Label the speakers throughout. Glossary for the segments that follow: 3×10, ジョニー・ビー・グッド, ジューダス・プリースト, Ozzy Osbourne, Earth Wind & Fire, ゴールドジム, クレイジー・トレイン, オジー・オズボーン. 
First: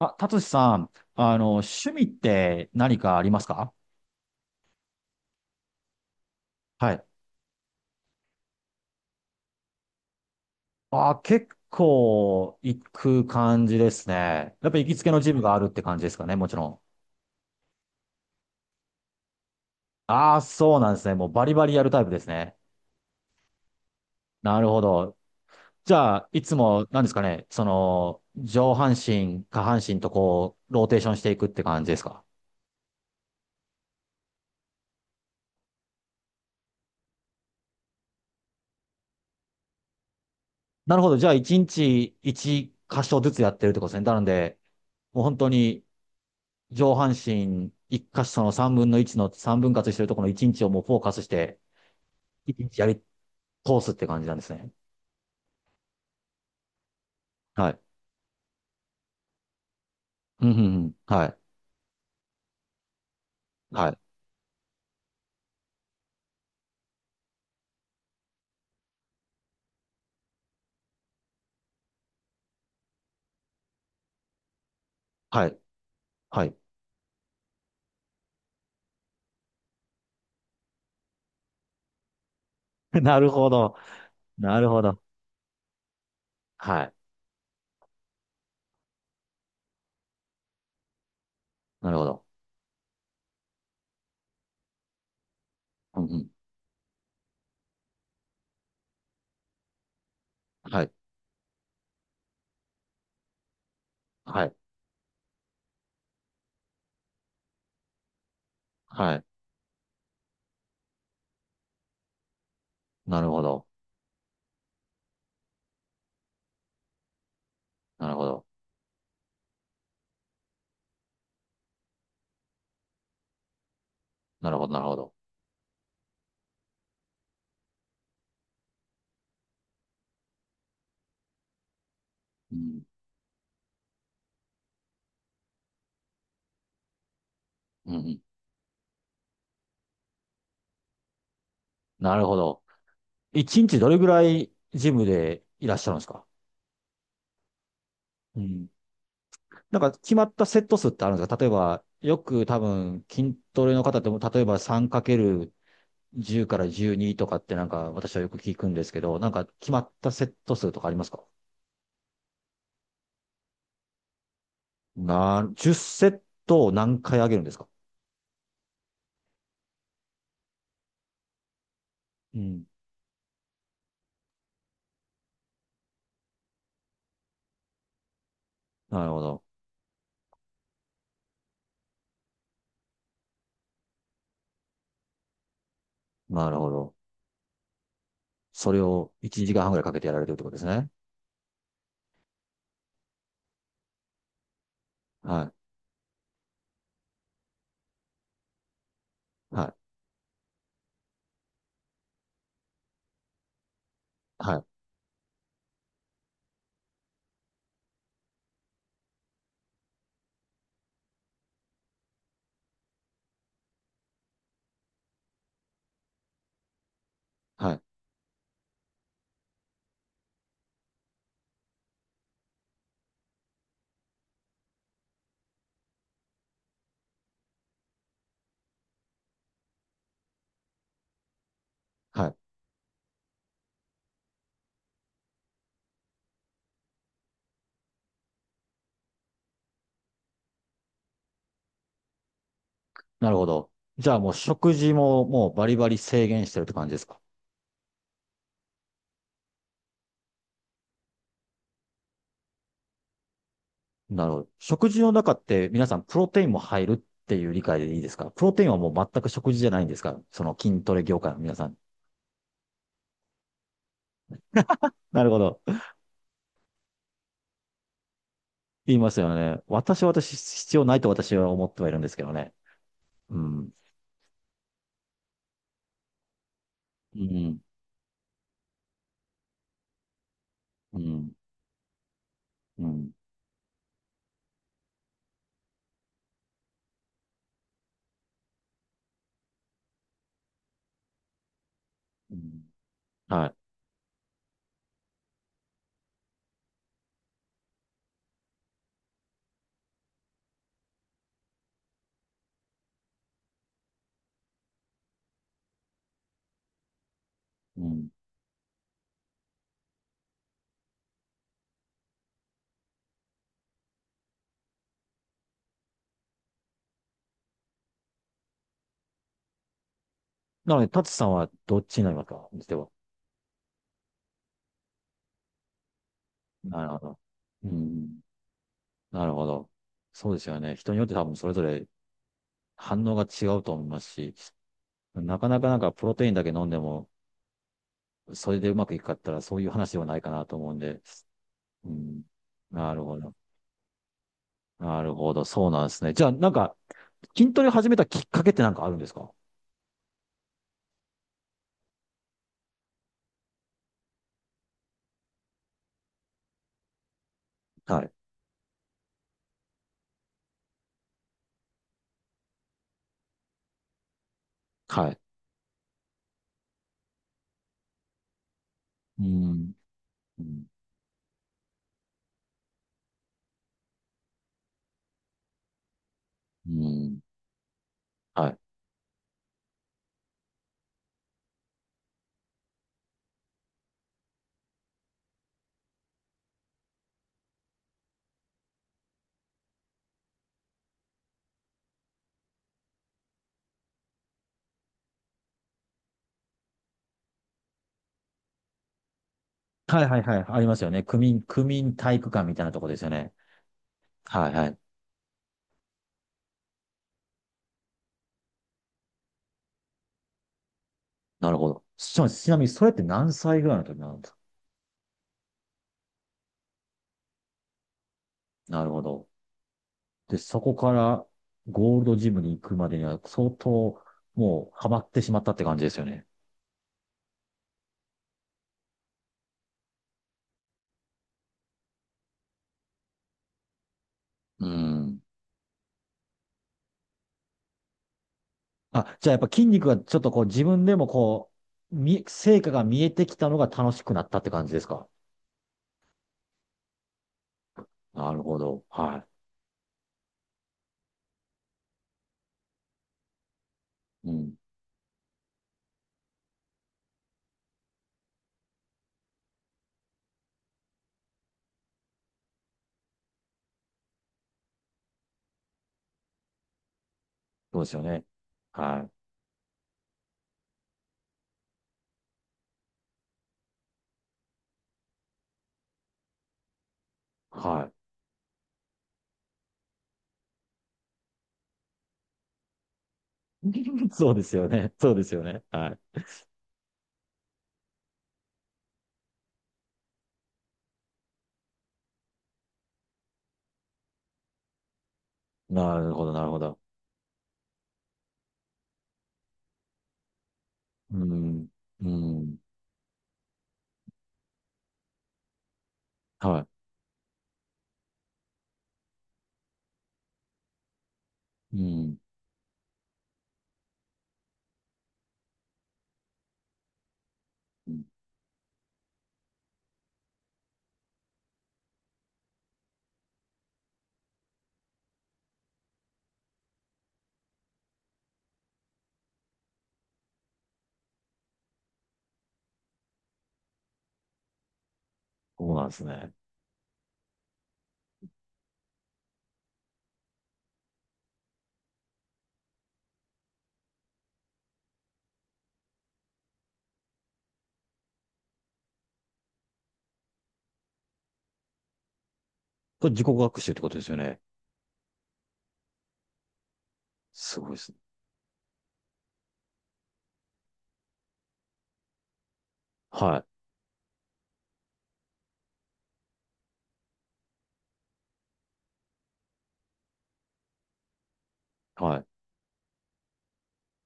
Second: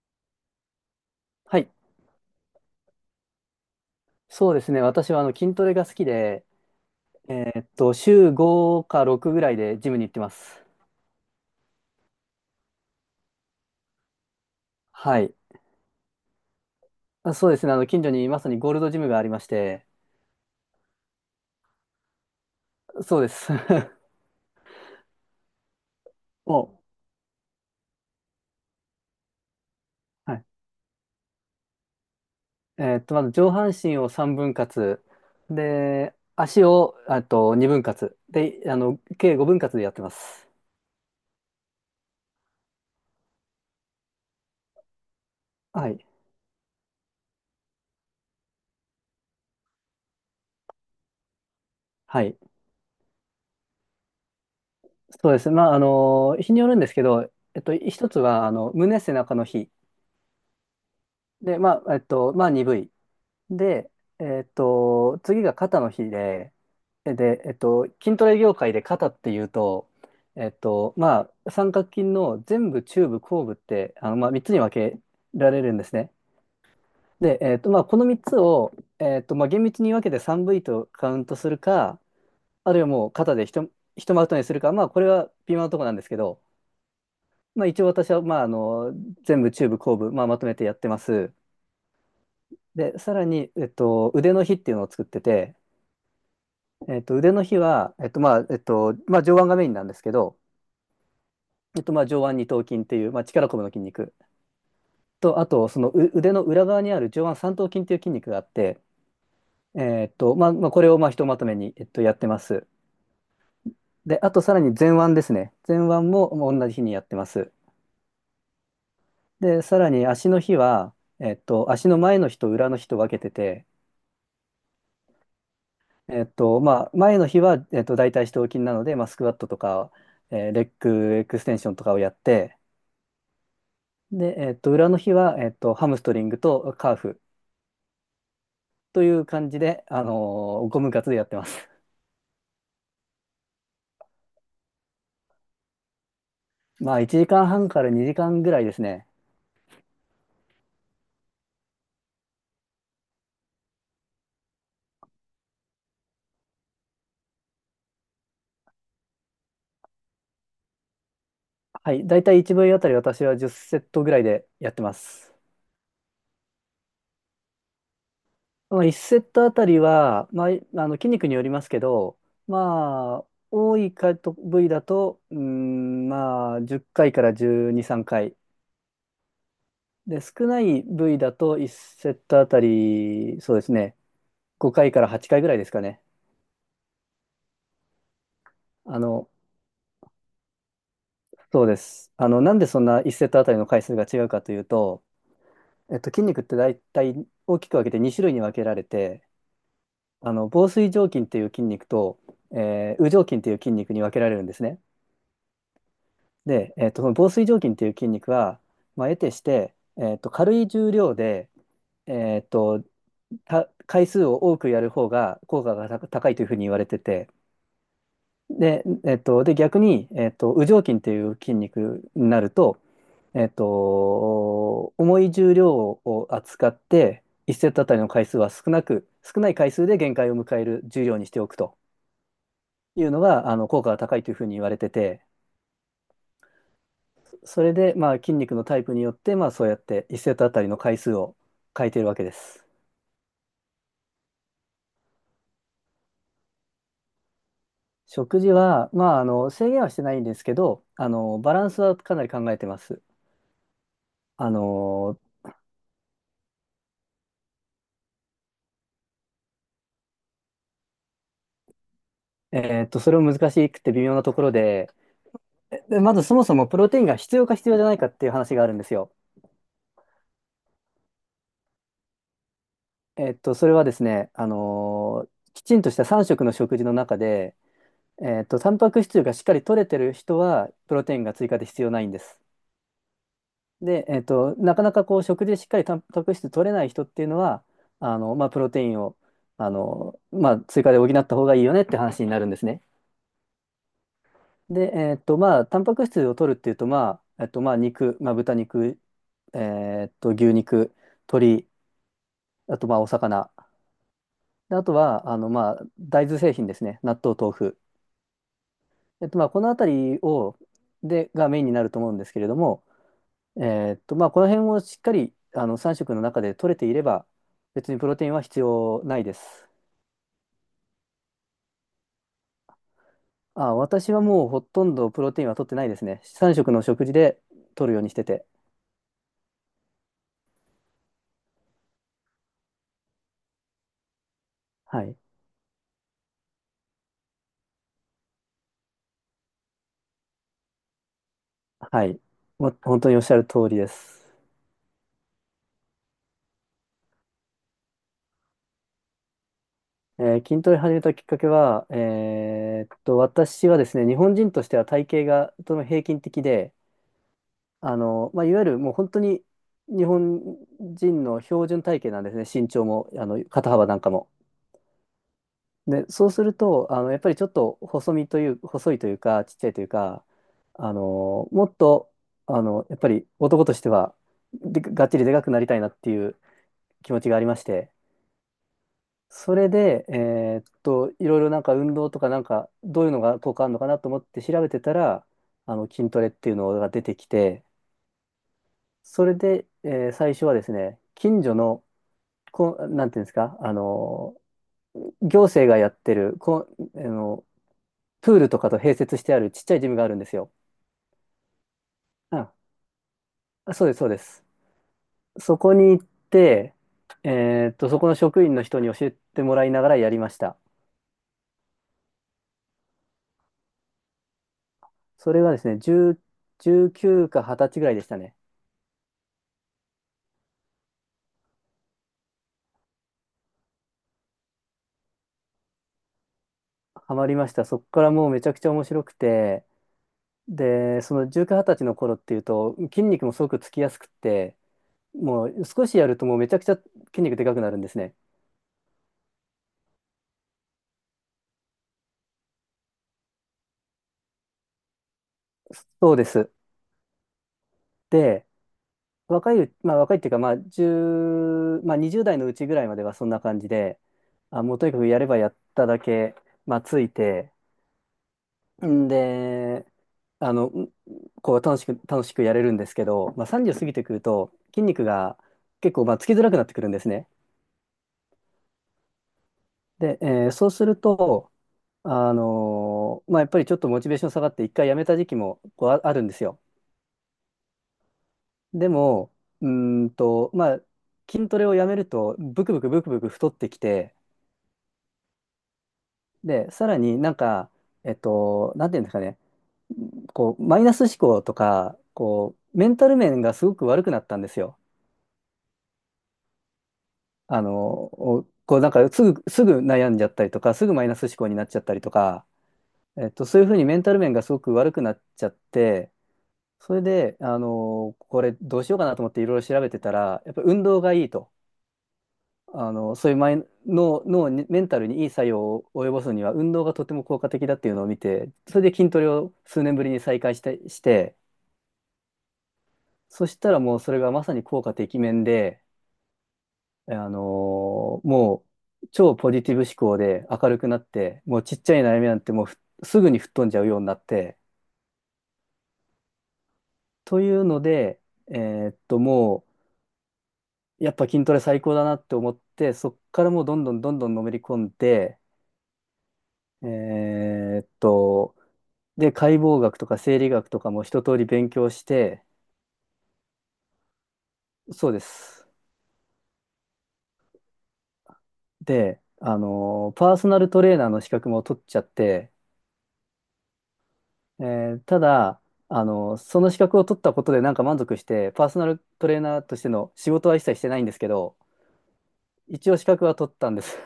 Speaker 1: あ、達志さん、
Speaker 2: はい。
Speaker 1: 趣味って何かありますか？
Speaker 2: そうですね。私は筋トレが好きで、
Speaker 1: はい。
Speaker 2: え週5か6ぐらいでジムに行ってます。
Speaker 1: あ、結構行く感じですね。やっぱ行きつけの
Speaker 2: は
Speaker 1: ジ
Speaker 2: い。
Speaker 1: ムがあるって感じですかね、もちろん。
Speaker 2: あ、そうですね。近所にまさにゴールドジムがありまして、
Speaker 1: ああ、そうなんですね。もうバリバリやるタイプですね。
Speaker 2: そうです。
Speaker 1: なるほど。じゃあ、い つ
Speaker 2: も
Speaker 1: も、なんですかね、上半身、下半身と
Speaker 2: う、はい。
Speaker 1: こう、ローテーションしていくって感じですか？
Speaker 2: まず上半身を3分割、で、足を、あと2分割、で、計5分割でやってます。
Speaker 1: なるほど。じゃあ、1日1箇所ずつやってるってことですね。なので、もう本当に
Speaker 2: はい。
Speaker 1: 上半身一箇所の三分の1の三分割してるところの一日をもうフォーカスして、
Speaker 2: はい。
Speaker 1: 一日やり通すって感じなんですね。
Speaker 2: そうですね。日によるんですけど、
Speaker 1: はい。
Speaker 2: 一つは、胸背中の日。
Speaker 1: うん、うん、うん。はい。
Speaker 2: で、鈍い。
Speaker 1: は
Speaker 2: で、
Speaker 1: い。
Speaker 2: 次が肩の日で、筋トレ業界で肩っていうと、三角筋の全部、中部、後部って、3つに分け
Speaker 1: は
Speaker 2: ら
Speaker 1: い。
Speaker 2: れるんですね。
Speaker 1: はい。
Speaker 2: で、この3つを、厳密に分けて 3V とカウントするか、あるいは もう
Speaker 1: なる
Speaker 2: 肩で
Speaker 1: ほ
Speaker 2: ひと、
Speaker 1: ど。
Speaker 2: ひとまとめにす
Speaker 1: な
Speaker 2: る
Speaker 1: る
Speaker 2: か、
Speaker 1: ほ
Speaker 2: こ
Speaker 1: ど。
Speaker 2: れは微妙なところなんですけど、
Speaker 1: はい。
Speaker 2: 一応私は、全部、中部、後部、まとめてやってます。
Speaker 1: なるほど。
Speaker 2: で、さらに、腕の日っていうのを作ってて、
Speaker 1: うん、うん。
Speaker 2: 腕の日は、上腕がメインなんですけど、
Speaker 1: はい。
Speaker 2: 上腕二頭筋っていう、力こぶの筋肉
Speaker 1: はい。
Speaker 2: と、あと、そのう腕の裏側にある上腕三頭筋っていう筋肉があって、
Speaker 1: はい。
Speaker 2: これを、ひとまとめに、やってます。
Speaker 1: なるほど。
Speaker 2: で、あと、さらに前腕ですね。前腕も同じ日にやってます。
Speaker 1: なるほど。
Speaker 2: で、さらに足の日は、足の前の日と裏の日と分けてて、
Speaker 1: なるほど。なるほど。
Speaker 2: 前の日は、大腿四頭筋なので、スクワットとか、レッグエクステンションとかをやっ
Speaker 1: う
Speaker 2: て、
Speaker 1: ん。
Speaker 2: で、裏の日は、ハムストリングとカーフ
Speaker 1: うん、うん。
Speaker 2: という感じで、ゴム活でやってます。
Speaker 1: なるほど。一日どれぐらいジムでいらっしゃるんですか？
Speaker 2: 1時間半から2時
Speaker 1: う
Speaker 2: 間ぐらい
Speaker 1: ん。
Speaker 2: ですね。
Speaker 1: なんか決まったセット数ってあるんですか？例えば、よく多分筋トレの方でも、例えば 3×10 かける10から12とかってなんか私はよく聞くんですけど、なんか決まったセット数とかありますか？
Speaker 2: はい。だいたい1部位あたり私は10セットぐらいでやってます。
Speaker 1: 10セットを何回上げるんですか？
Speaker 2: 1セットあたりは、筋肉によりますけど、
Speaker 1: うん。
Speaker 2: まあ、多いかと部位だと、10回から12、3回。
Speaker 1: なるほど。
Speaker 2: で、少ない部位だと1セットあたり、そうですね、5回から8回ぐらいですかね。
Speaker 1: なるほど。それ
Speaker 2: あ
Speaker 1: を
Speaker 2: の、
Speaker 1: 1時間半ぐらいかけてやられてるってことですね。
Speaker 2: そうです。なんでそんな1セットあたりの回数が違うかというと、
Speaker 1: は
Speaker 2: 筋肉って大体大きく分けて2種類に分けられて、
Speaker 1: い。はい。
Speaker 2: 紡錘状筋っていう筋肉と、羽状筋っていう筋肉に分けられるんで
Speaker 1: は
Speaker 2: す
Speaker 1: い。
Speaker 2: ね。で、その紡錘状筋っていう筋肉は、得てして、軽い重量で、えっと、た回数を多くやる方が効果が高いというふうに言われてて、
Speaker 1: はい。
Speaker 2: で、逆に、羽状筋っていう筋肉になると、重い重量を扱って、1セットあたりの回数は少なく、少ない回数で限界を迎える重量にしておくと
Speaker 1: はい。
Speaker 2: いうのが、効果が高いというふうに言われてて、それで、筋肉のタイプによって、そうやって1セットあたりの回数を変えているわけです。
Speaker 1: なるほど。じゃあもう食事ももうバリバリ制限してるって感じですか？
Speaker 2: 食事は、制限はしてないんですけど、バランスはかなり考えてます。
Speaker 1: なるほど。
Speaker 2: あ
Speaker 1: 食事の
Speaker 2: の、
Speaker 1: 中って皆さんプロテインも入るっていう理解でいいですか？プロテインはもう全く食事じゃないんですか？その筋トレ業界の皆さん。
Speaker 2: それも難しくて微妙なところで、
Speaker 1: なるほど。
Speaker 2: でまずそもそもプロテインが必要か必要じゃないかっていう話があるんです
Speaker 1: 言いま
Speaker 2: よ。
Speaker 1: すよね。私必要ないと私は思ってはいるんですけどね。う
Speaker 2: そ
Speaker 1: ん。
Speaker 2: れはですね、きちんとした3食の食事の
Speaker 1: う
Speaker 2: 中で、
Speaker 1: ん。
Speaker 2: タンパク質がしっかり取れてる人は、プ
Speaker 1: う
Speaker 2: ロテインが
Speaker 1: ん。
Speaker 2: 追加で必要ないんです。
Speaker 1: うん。
Speaker 2: で、なかなかこう、食事でしっかりタンパク質取れない人っていうのは、プロテインを、追加で補った方がいいよねって話に
Speaker 1: う
Speaker 2: なるんで
Speaker 1: ん
Speaker 2: すね。
Speaker 1: は
Speaker 2: で、タンパク質を取るっていうと、肉、豚肉、牛肉、鶏、あと、お魚。であとは、大豆製品ですね。納豆、豆腐。
Speaker 1: い。うん。
Speaker 2: このあたりを、で、がメインになると思うんですけれども、この辺をしっかり、3食の中で取れていれば、別にプロテインは必要ないです。
Speaker 1: なので、タツさんはどっちになりますかでは。
Speaker 2: あ、私はもうほとんどプロテインは取ってないですね。3食
Speaker 1: な
Speaker 2: の
Speaker 1: るほ
Speaker 2: 食事
Speaker 1: ど。
Speaker 2: で
Speaker 1: う
Speaker 2: 取るようにし
Speaker 1: ん。
Speaker 2: てて。
Speaker 1: なるほど。そうですよね。人によって多分それぞれ反応が違うと思いますし、
Speaker 2: はい。
Speaker 1: なかなかなんかプロテインだけ飲んでもそれでうまくいくかって言ったら、そういう話ではないかなと思うんで。う
Speaker 2: はい。
Speaker 1: ん。
Speaker 2: も
Speaker 1: な
Speaker 2: 本
Speaker 1: る
Speaker 2: 当に
Speaker 1: ほ
Speaker 2: おっし
Speaker 1: ど。
Speaker 2: ゃる通りです。
Speaker 1: なるほど。そうなんですね。じゃあ、なんか、筋トレ始めたきっかけってなんかあるんですか？
Speaker 2: 筋トレ始めたきっかけは、私はですね、日本人としては体型がとても平均的で、
Speaker 1: はい。
Speaker 2: いわゆるもう本当に日本人の標準体型なんですね、身長も、肩幅なんかも。
Speaker 1: はい。
Speaker 2: で、そうすると、やっぱりちょっと細身という、細いという
Speaker 1: う
Speaker 2: か、ちっちゃ
Speaker 1: ん。
Speaker 2: いというか、
Speaker 1: うん。
Speaker 2: もっと、やっぱり男としては、で、がっちりでかくなりたいなっていう
Speaker 1: う
Speaker 2: 気持
Speaker 1: ん
Speaker 2: ちがありまして、
Speaker 1: はい。
Speaker 2: それで、いろいろなんか運動とかなんか、どういうのが効果あるのかなと思って調べてたら、筋トレっていうのが出てきて、それで、最初はですね、近所の、こう、なんていうんですか、行政がやってる、こう、プールとかと併設してあるちっちゃいジム
Speaker 1: は
Speaker 2: があ
Speaker 1: い
Speaker 2: る
Speaker 1: は
Speaker 2: ん
Speaker 1: い
Speaker 2: です
Speaker 1: はい。
Speaker 2: よ。
Speaker 1: ありますよね。区民体育館
Speaker 2: あ、
Speaker 1: みたいなとこですよね。
Speaker 2: そうです、そうです。
Speaker 1: はいはい。
Speaker 2: そこに行って、そこの職員の人に教えてもらいながらやりました。
Speaker 1: なるほど。ちなみに、それって何歳ぐらいの時なんですか？
Speaker 2: それがですね、10、19か20歳ぐらいでしたね。
Speaker 1: なるほど。で、そこからゴールドジムに行くまでには相当もうハマってしまったって感じですよね。
Speaker 2: ハマりました。そこからもうめちゃくちゃ面白くて、で、その19、20歳の頃っていうと、筋肉もすごくつきやすくって、
Speaker 1: うん。
Speaker 2: もう少しやるともうめちゃくちゃ筋肉でかくなるんですね。
Speaker 1: あ、じゃあやっぱ筋肉がちょっとこう自分でもこう、成果が見えてきたのが楽しくなったって感じですか？
Speaker 2: そうです。
Speaker 1: なる
Speaker 2: で、
Speaker 1: ほど。は
Speaker 2: 若いっていうか、まあ1まあ20代のうちぐらいまではそんな感じで、
Speaker 1: い。うん。
Speaker 2: あ、もうとにかくやればやっただけ、ついて、んで、あの、んこう楽しくやれるんですけど、30過ぎてくると筋肉が結構つきづらくなってくるんですね。
Speaker 1: そうですよね。はい。
Speaker 2: で、そうすると、やっぱりちょっとモチベーション下がって一回やめた時期もこうああるんですよ。
Speaker 1: は
Speaker 2: でも、うーんと、まあ、筋トレをやめると、ブクブクブクブク太っ
Speaker 1: い。
Speaker 2: てき て、
Speaker 1: そうですよね。そうですよね。は
Speaker 2: で、さらになんか、なんていうんですかね、こう、マイナス思考とか、こう、メンタル面がすごく悪くなったんですよ。
Speaker 1: い。なるほど、なるほど。
Speaker 2: あの、おこう、なんか、すぐ悩んじゃったりとか、すぐマイナ
Speaker 1: う
Speaker 2: ス思考にな
Speaker 1: ん。
Speaker 2: っちゃったり
Speaker 1: う
Speaker 2: とか、
Speaker 1: ん。
Speaker 2: そういうふうにメンタル面がすごく悪くなっちゃって、
Speaker 1: は
Speaker 2: それで、これどうしようかなと思っていろいろ調べてたら、やっぱ運動がいいと。
Speaker 1: い。うん。
Speaker 2: そういうマイ脳、脳、に、メンタルにいい作用を及ぼすには運動がとても効果的だって
Speaker 1: う
Speaker 2: いう
Speaker 1: ん
Speaker 2: のを見て、それで筋トレを数年ぶりに再開して、そしたらもうそれがまさに効果てきめんで、あのもう超ポジティブ思考で明るくなって、もうちっちゃい悩みなんてもうすぐに吹っ飛んじゃうようになって、
Speaker 1: そうなんですね。
Speaker 2: というので、もうやっぱ筋トレ最高だなって思って、そっからもうどんどんどんどんのめり込んで、えーっと、で、解剖学とか生理学とかも一通り勉強して、
Speaker 1: これ自己学習ってことですよね。
Speaker 2: そうです。
Speaker 1: すごいですね。
Speaker 2: で、パーソナルトレーナーの資格も取っちゃって、
Speaker 1: はい。
Speaker 2: ただ、その資格を取ったことでなんか満足して、パーソナルトレーナーとしての仕事は一切してないんですけど、
Speaker 1: はい。
Speaker 2: 一応資格は取ったんです。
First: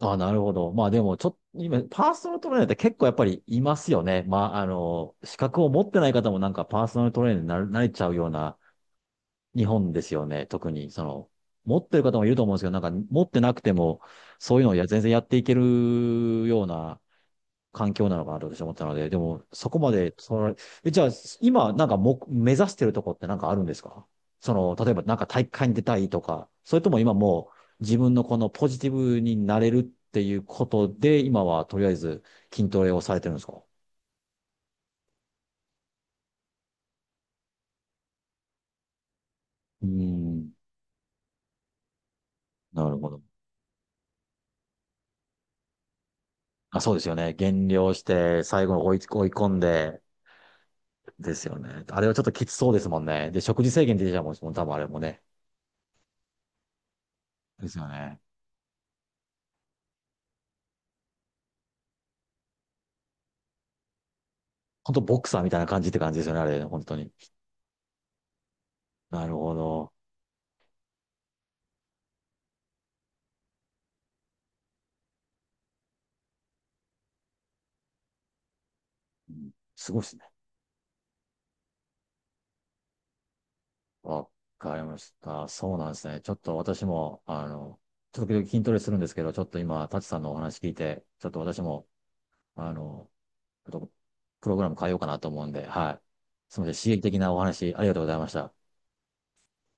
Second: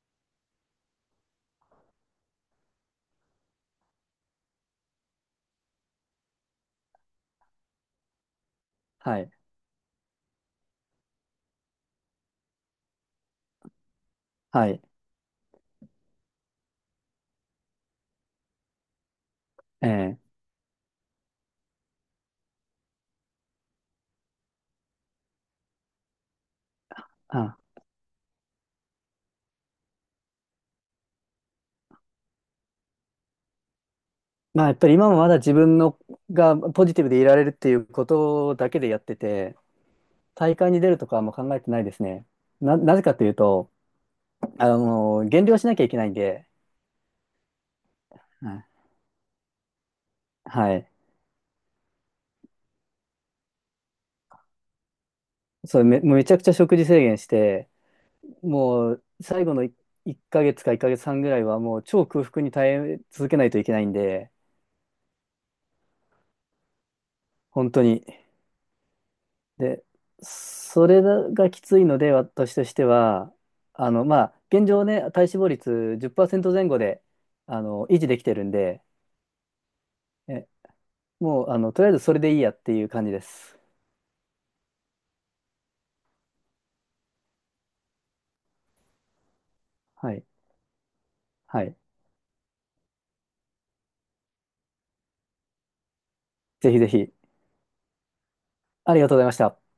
Speaker 1: あ、なるほど。まあでも、ちょっと、今、パーソナルトレーナーって結構やっぱりいますよね。まあ、資格を持ってない方もなんかパーソナルトレーナーになれちゃうような
Speaker 2: はい。
Speaker 1: 日本ですよね。特に、その、持ってる方もいると思うんですけど、なんか持ってなくても、そういう
Speaker 2: は
Speaker 1: のを
Speaker 2: い。
Speaker 1: 全然やっていけるような環境なのかなと私は思ったので、でも、そこ
Speaker 2: え
Speaker 1: まで、
Speaker 2: ー
Speaker 1: じゃあ、今、なんかも、目指してるとこってなんかあるんですか？その、例えばなんか大会に出たいとか、それとも今も
Speaker 2: あ、
Speaker 1: う自分のこのポジティブになれるっていうことで、今はとりあえず筋トレをされてるんですか？う
Speaker 2: やっぱり今もまだ自分のがポジティブでいられるっていうことだけでやってて、
Speaker 1: ーん、
Speaker 2: 大会に出るとかはもう考えてないですね。な、
Speaker 1: な
Speaker 2: な
Speaker 1: る
Speaker 2: ぜ
Speaker 1: ほ
Speaker 2: か
Speaker 1: ど。
Speaker 2: というと、減量しなきゃいけないんで、
Speaker 1: あ、そうですよね。減量して、
Speaker 2: はい。
Speaker 1: 最後に追い込んで、
Speaker 2: はい。
Speaker 1: ですよね。あれはちょっときつそうですもんね。で、食事制限出てたもん、多分あれもね。
Speaker 2: それめ、もうめちゃくちゃ食事制限し
Speaker 1: で
Speaker 2: て、
Speaker 1: すよね。
Speaker 2: もう最後の1ヶ月か1ヶ月半ぐらいはもう超空腹に耐え続けないといけないんで、
Speaker 1: 本当ボクサーみたいな感じって感じですよね、あれ、本当に。
Speaker 2: 本当に。
Speaker 1: なるほ
Speaker 2: で、
Speaker 1: ど。
Speaker 2: それがきついので、私としては、現状ね、体脂肪率10%前後で、維持できてるんで、
Speaker 1: すごいですね。
Speaker 2: え、もう、とりあえずそれでいいやっていう感じです。
Speaker 1: わかりました。そうなんですね。ちょっと私も、時々筋トレするんですけど、ちょっと今、タチ
Speaker 2: は
Speaker 1: さん
Speaker 2: い。
Speaker 1: のお話聞いて、ちょっと私
Speaker 2: はい。
Speaker 1: も、あの、ちょっとプログラム変えようかなと思うんで、はい。すみ
Speaker 2: ぜ
Speaker 1: ませ
Speaker 2: ひ
Speaker 1: ん。
Speaker 2: ぜ
Speaker 1: 刺激
Speaker 2: ひ。
Speaker 1: 的なお話、ありがとうございました。
Speaker 2: ありがとうございました。